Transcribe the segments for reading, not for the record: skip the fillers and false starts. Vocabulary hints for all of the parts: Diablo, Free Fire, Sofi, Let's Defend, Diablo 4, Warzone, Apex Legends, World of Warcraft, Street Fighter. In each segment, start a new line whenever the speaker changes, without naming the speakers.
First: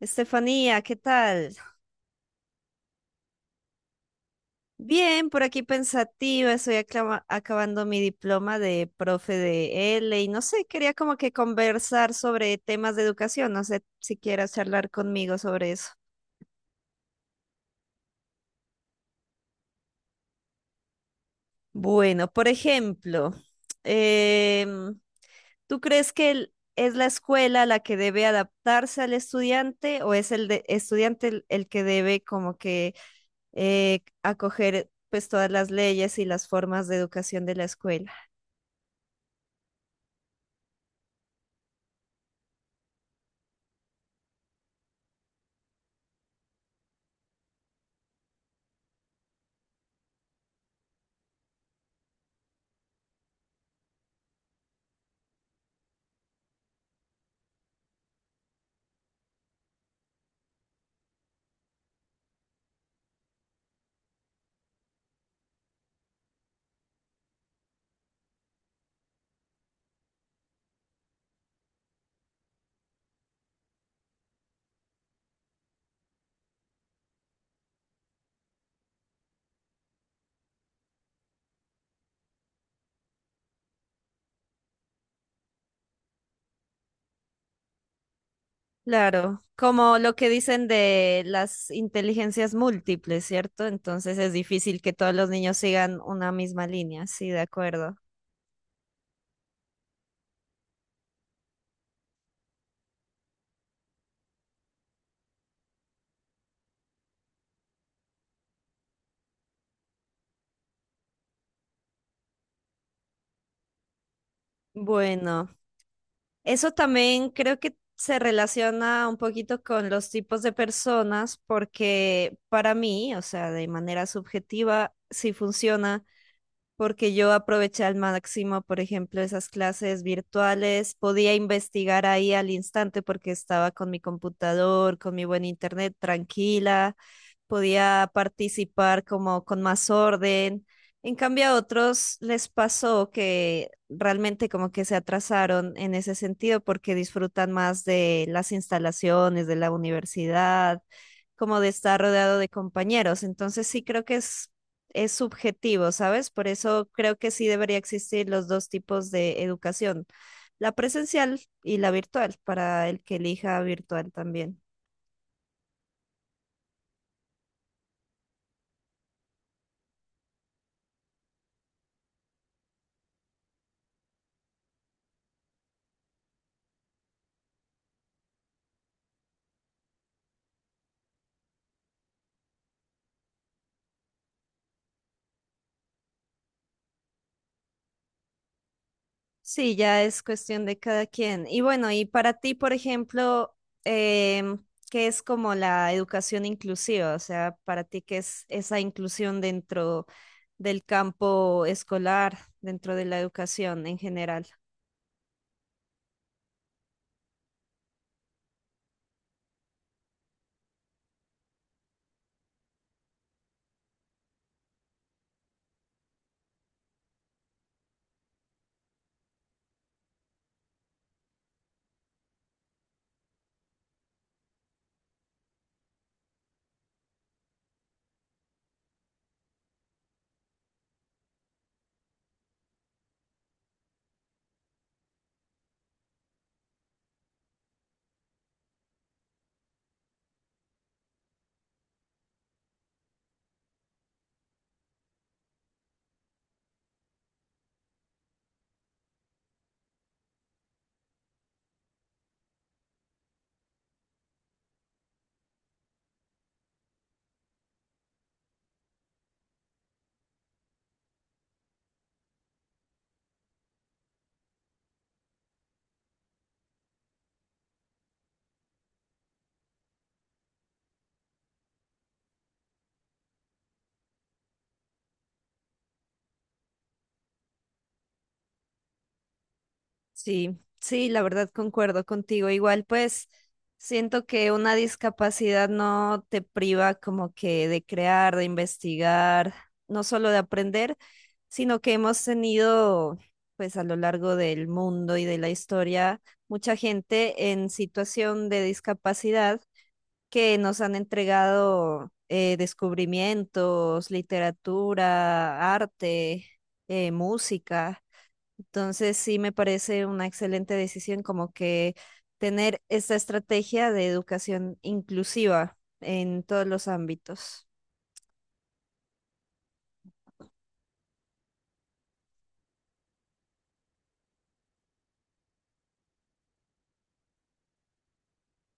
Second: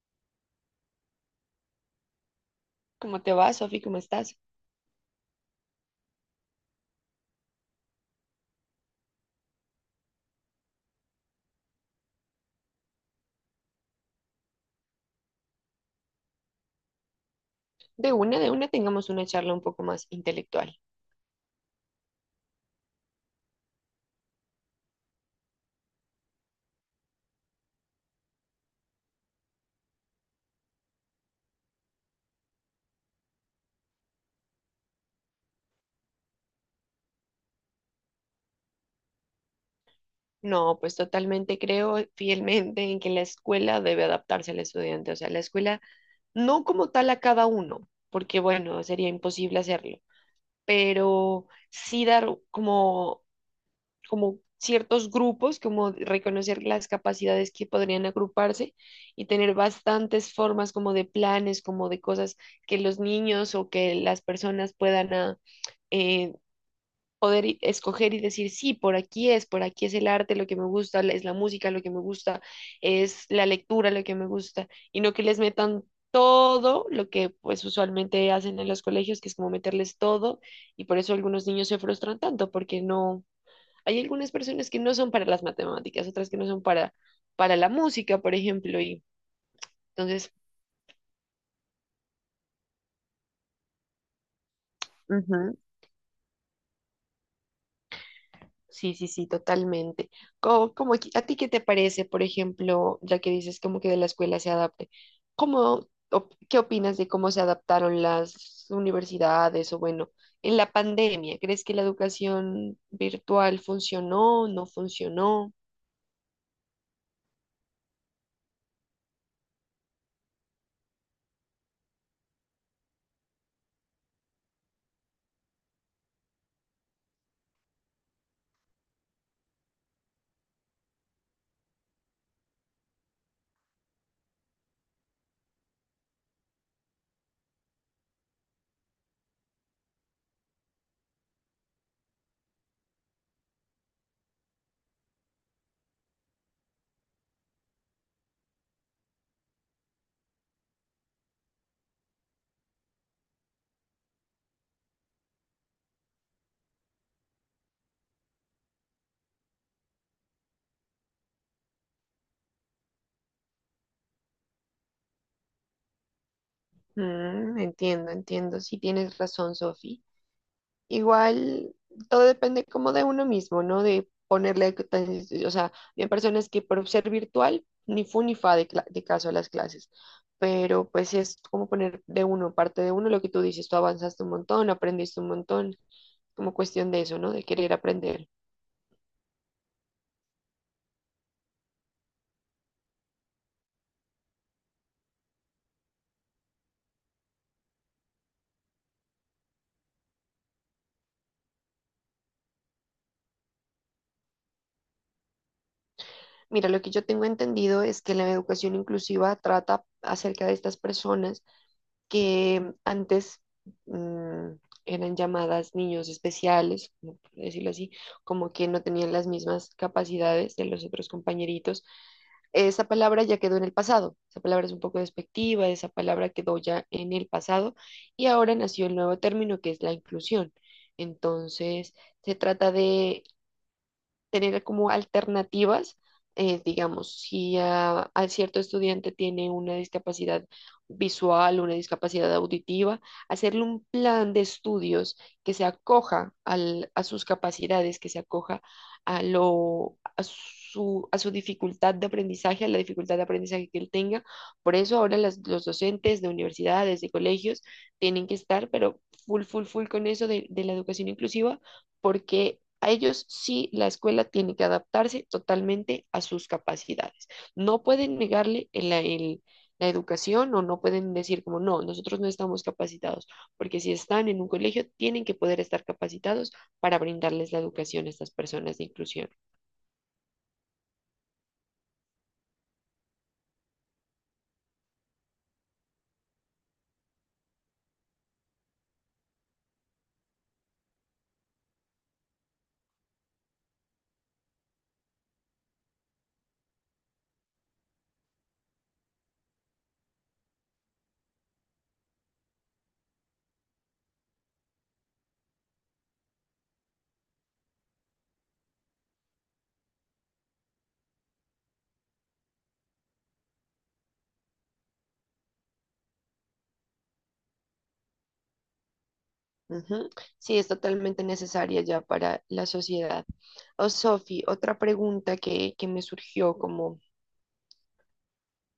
Estefanía, ¿qué tal?
¿Cómo te va, Sofi? ¿Cómo estás?
Bien, por aquí pensativa, estoy acabando mi diploma de profe de L y no sé, quería como que conversar sobre temas de educación, no sé si quieras charlar conmigo sobre eso.
De una, tengamos una charla un poco más intelectual.
Bueno, por ejemplo, em, ¿tú crees que es la escuela la que debe adaptarse al estudiante o es estudiante el que debe como que acoger pues todas las leyes y las formas de educación de la escuela?
No, pues totalmente creo fielmente en que la escuela debe adaptarse al estudiante, o sea, la escuela no como tal a cada uno, porque bueno, sería imposible hacerlo, pero sí dar como, como ciertos grupos, como reconocer las capacidades que podrían agruparse y tener bastantes formas como de planes, como de cosas que los niños o que las personas puedan... eh, poder escoger y decir, sí, por aquí es el arte lo que me gusta, es la música lo que me gusta, es la lectura lo que me gusta, y no que les metan todo lo que pues usualmente hacen en los colegios, que es como meterles todo, y por eso algunos niños se frustran tanto, porque no, hay algunas personas que no son para las matemáticas, otras que no son para la música, por ejemplo, y
Claro, como lo que
entonces...
dicen de las inteligencias múltiples, ¿cierto? Entonces es difícil que todos los niños sigan una misma línea, sí, de acuerdo.
Sí, sí, sí, totalmente. Como, a ti qué te parece, por ejemplo, ya que dices como que de la escuela se adapte, ¿cómo, qué opinas de cómo se adaptaron las universidades o bueno, en la pandemia? ¿Crees que la educación virtual funcionó, no funcionó?
Bueno, eso también creo que se relaciona un poquito con los tipos de personas, porque para mí, o sea, de manera subjetiva, sí funciona porque yo aproveché al máximo, por ejemplo, esas clases virtuales, podía investigar ahí al instante porque estaba con mi computador, con mi buen internet tranquila, podía participar como con más orden. En cambio, a otros les pasó que realmente como que se atrasaron en ese sentido porque disfrutan más de las instalaciones de la universidad, como de estar rodeado de compañeros. Entonces sí creo que es subjetivo, ¿sabes? Por eso creo que sí debería existir los dos tipos de educación, la presencial y la virtual, para el que elija virtual también.
Mm, entiendo, entiendo. Sí, tienes razón, Sofi. Igual, todo depende como de uno mismo, ¿no? De ponerle, o sea, hay personas que por ser virtual, ni fu ni fa de, de caso a las clases, pero pues sí es como poner de uno, parte de uno, lo que tú dices, tú avanzaste un montón, aprendiste un montón, como cuestión de eso, ¿no? De querer aprender.
Sí, ya es cuestión de cada quien. Y bueno, y para ti, por ejemplo, em, ¿qué es como la educación inclusiva? O sea, para ti, ¿qué es esa inclusión dentro del campo escolar, dentro de la educación en general?
Mira, lo que yo tengo entendido es que la educación inclusiva trata acerca de estas personas que antes mmm, eran llamadas niños especiales, como por decirlo así, como que no tenían las mismas capacidades de los otros compañeritos. Esa palabra ya quedó en el pasado, esa palabra es un poco despectiva, esa palabra quedó ya en el pasado y ahora nació el nuevo término que es la inclusión. Entonces, se trata de tener como alternativas, digamos, si a cierto estudiante tiene una discapacidad visual, una discapacidad auditiva, hacerle un plan de estudios que se acoja a sus capacidades, que se acoja a a su dificultad de aprendizaje, a la dificultad de aprendizaje que él tenga. Por eso ahora los docentes de universidades, de colegios, tienen que estar, pero full, full, full con eso de la educación inclusiva porque a ellos sí la escuela tiene que adaptarse totalmente a sus capacidades. No pueden negarle la educación o no pueden decir como, no, nosotros no estamos capacitados, porque si están en un colegio, tienen que poder estar capacitados para brindarles la educación a estas personas de inclusión.
Sí, sí, la verdad concuerdo contigo. Igual, pues siento que una discapacidad no te priva como que de crear, de investigar, no solo de aprender, sino que hemos tenido, pues a lo largo del mundo y de la historia, mucha gente en situación de discapacidad que nos han entregado descubrimientos, literatura, arte, música. Entonces sí me parece una excelente decisión como que tener esta estrategia de educación inclusiva en todos los ámbitos.
Ujú. Sí, es totalmente necesaria ya para la sociedad. Oh, Sofi, otra pregunta que me surgió como,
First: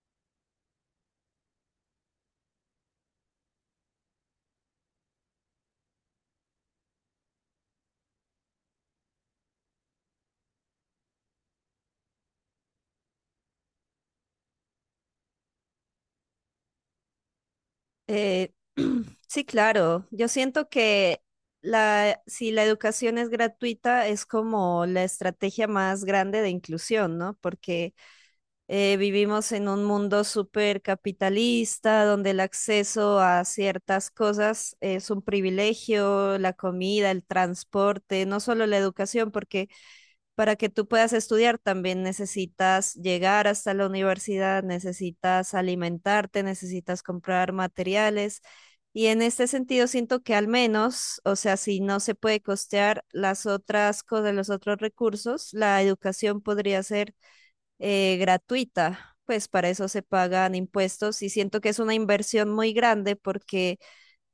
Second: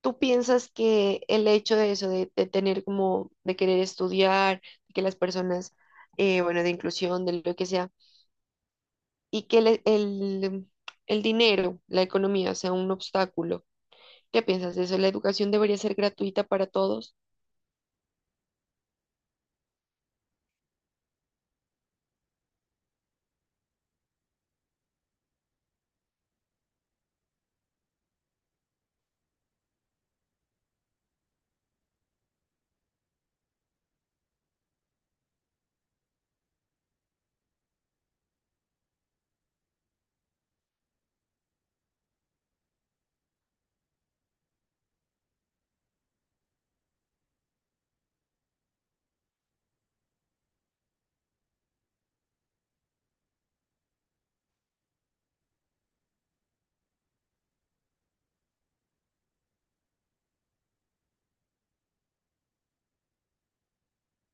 ¿tú piensas que el hecho de eso, de tener como, de querer estudiar, de que las personas, bueno, de inclusión, de lo que sea, y que el dinero, la economía sea un obstáculo? ¿Qué piensas de eso? ¿La educación debería ser gratuita para todos?
Eh, sí, claro, yo siento que si la educación es gratuita es como la estrategia más grande de inclusión, ¿no? Porque vivimos en un mundo súper capitalista, donde el acceso a ciertas cosas es un privilegio, la comida, el transporte, no solo la educación, porque para que tú puedas estudiar también necesitas llegar hasta la universidad, necesitas alimentarte, necesitas comprar materiales. Y en este sentido siento que al menos, o sea, si no se puede costear las otras cosas, los otros recursos, la educación podría ser gratuita, pues para eso se pagan impuestos y siento que es una inversión muy grande porque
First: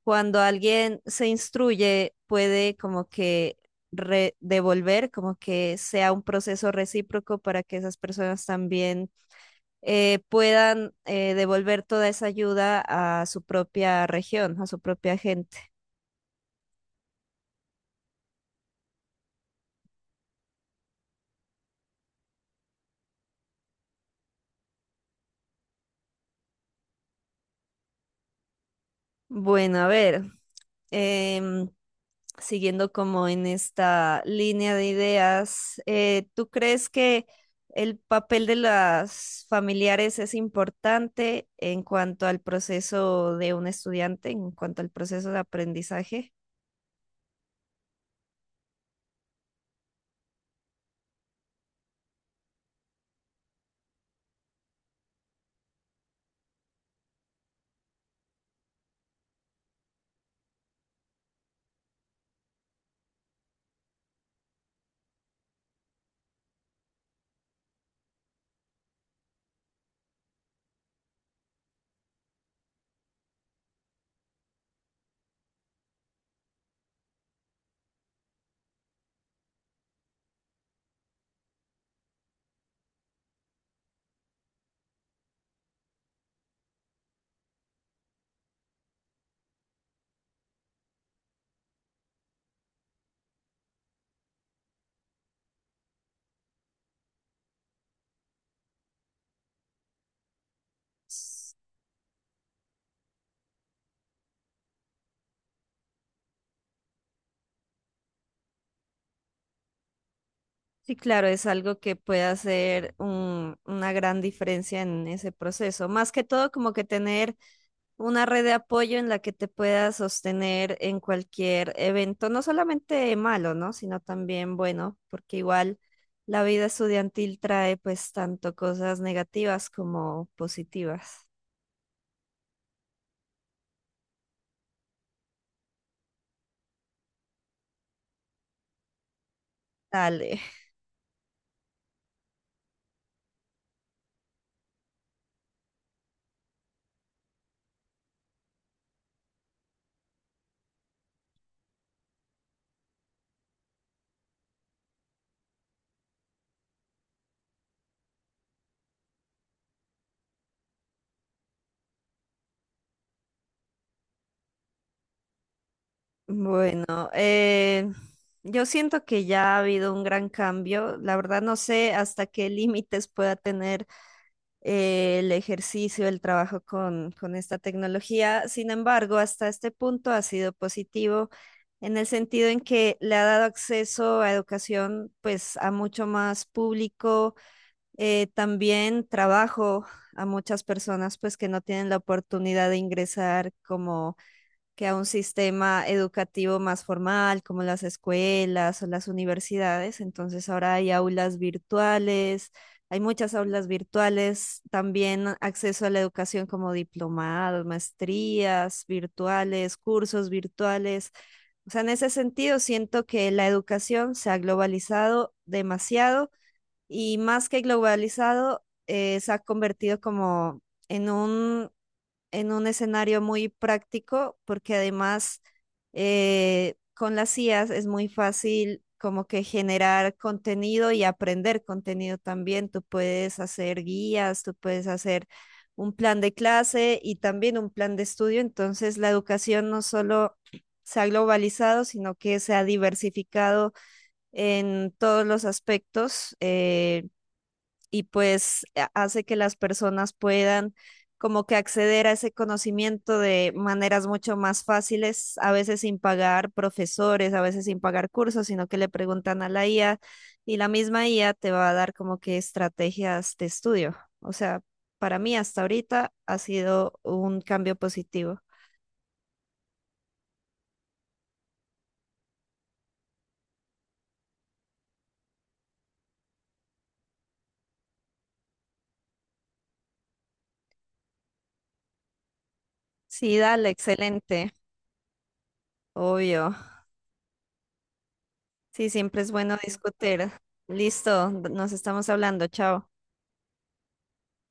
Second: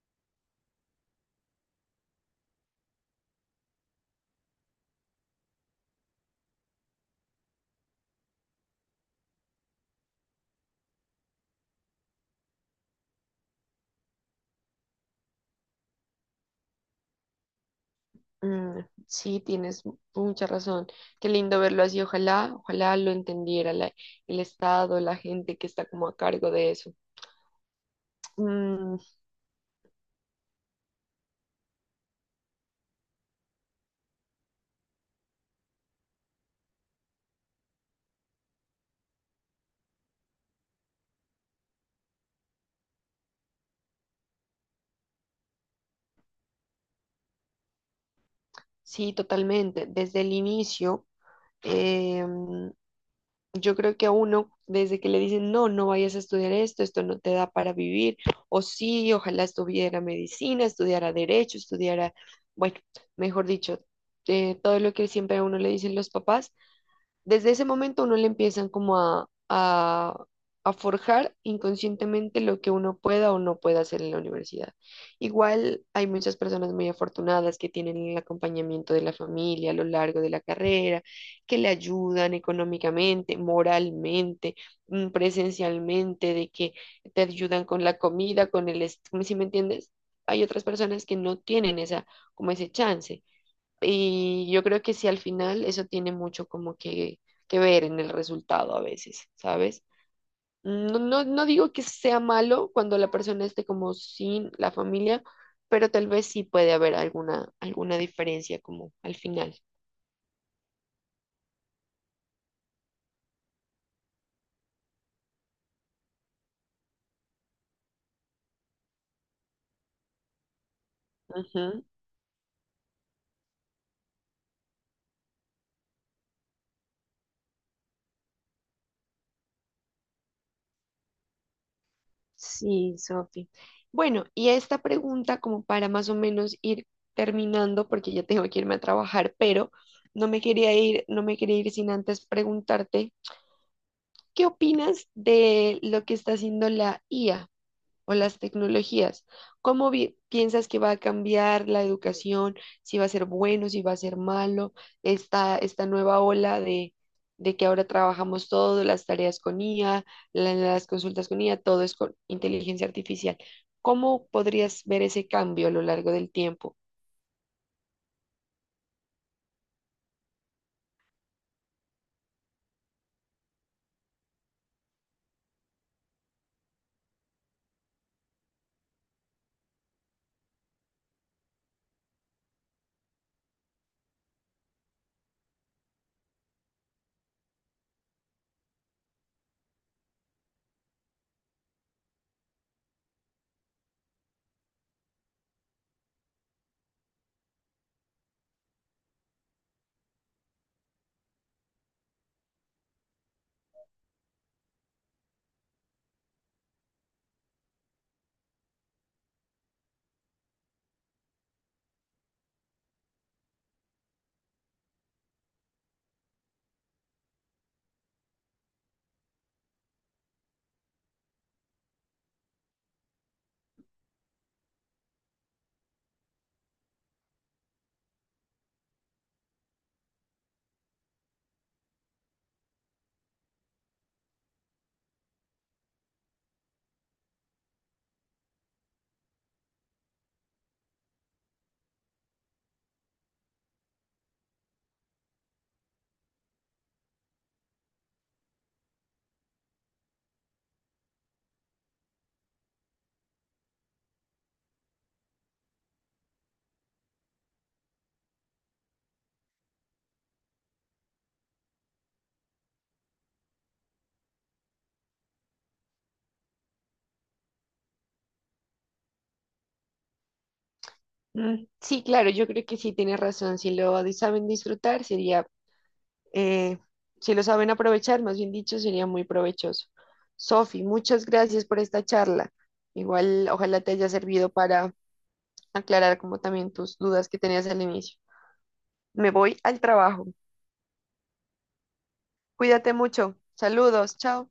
cuando alguien se instruye puede como que devolver, como que sea un proceso recíproco para que esas personas también puedan devolver toda esa ayuda a su propia región, a su propia gente.
Mm, sí, tienes mucha razón. Qué lindo verlo así. Ojalá, ojalá lo entendiera el Estado, la gente que está como a cargo de eso. Mm,
Bueno, a ver. em, Siguiendo como en esta línea de ideas, ¿tú crees que el papel de las familiares es importante en cuanto al proceso de un estudiante, en cuanto al proceso de aprendizaje?
sí, totalmente. Desde el inicio. Yo creo que a uno, desde que le dicen, no, no vayas a estudiar esto, esto no te da para vivir, o sí, ojalá estuviera medicina, estudiara derecho, estudiara, bueno, mejor dicho, todo lo que siempre a uno le dicen los papás, desde ese momento a uno le empiezan como a forjar inconscientemente lo que uno pueda o no pueda hacer en la universidad. Igual hay muchas personas muy afortunadas que tienen el acompañamiento de la familia a lo largo de la carrera, que le ayudan económicamente, moralmente, mm, presencialmente, de que te ayudan con la comida, con el, ¿sí me entiendes? Hay otras personas que no tienen esa, como ese chance. Y yo creo que sí, al final eso tiene mucho como que ver en el resultado a veces, ¿sabes? No digo que sea malo cuando la persona esté como sin la familia, pero tal vez sí puede haber alguna, alguna diferencia como al final.
Sí, claro, es algo que puede hacer una gran diferencia en ese proceso. Más que todo, como que tener una red de apoyo en la que te puedas sostener en cualquier
Ujú.
evento, no solamente malo, ¿no? Sino también bueno, porque igual la vida estudiantil trae pues tanto cosas negativas como positivas.
Sí, Sofi. Bueno, y esta pregunta como para más o menos ir terminando, porque ya tengo que irme a trabajar, pero
Dale.
no me quería ir sin antes preguntarte. ¿Qué opinas de lo que está haciendo la IA o las tecnologías? ¿Cómo piensas que va a cambiar la educación? ¿Si va a ser bueno, si va a ser malo? Esta nueva ola de que ahora trabajamos todo, las tareas con IA, las consultas con IA, todo es con inteligencia artificial. ¿Cómo podrías ver ese cambio a lo largo del tiempo?
Bueno, eh, yo siento que ya ha habido un gran cambio. La verdad no sé hasta qué límites pueda tener el ejercicio, el trabajo con esta tecnología. Sin embargo, hasta este punto ha sido positivo en el sentido en que le ha dado acceso a educación pues a mucho más público, también trabajo a muchas personas pues que no tienen la oportunidad de ingresar como que a un sistema educativo más formal, como las escuelas o las universidades. Entonces ahora hay aulas virtuales, hay muchas aulas virtuales, también acceso a la educación como diplomados, maestrías virtuales, cursos virtuales. O sea, en ese sentido siento que la educación se ha globalizado demasiado y más que globalizado, se ha convertido como en un en un escenario muy práctico, porque además con las IAs es muy fácil como que generar contenido y aprender contenido también. Tú puedes hacer guías, tú puedes hacer un plan de clase y también un plan de estudio. Entonces la educación no solo se ha globalizado, sino que se ha diversificado en todos los aspectos. Y pues hace que las personas puedan como que acceder a ese conocimiento de maneras mucho más fáciles, a veces sin pagar profesores, a veces sin pagar cursos, sino que le preguntan a la IA y la misma IA te va a dar como que estrategias de estudio. O sea, para mí hasta ahorita ha sido un cambio positivo.
Mm, sí, claro, yo creo que sí tienes razón. Si lo saben disfrutar, sería... Eh, si lo saben aprovechar, más bien dicho, sería muy provechoso. Sofi, muchas gracias por esta charla.
Sí,
Igual,
dale,
ojalá te haya servido
excelente,
para aclarar como
obvio.
también tus dudas que tenías al inicio.
Sí, siempre es
Me
bueno
voy al trabajo.
discutir. Listo, nos estamos hablando, chao.
Cuídate mucho. Saludos, chao.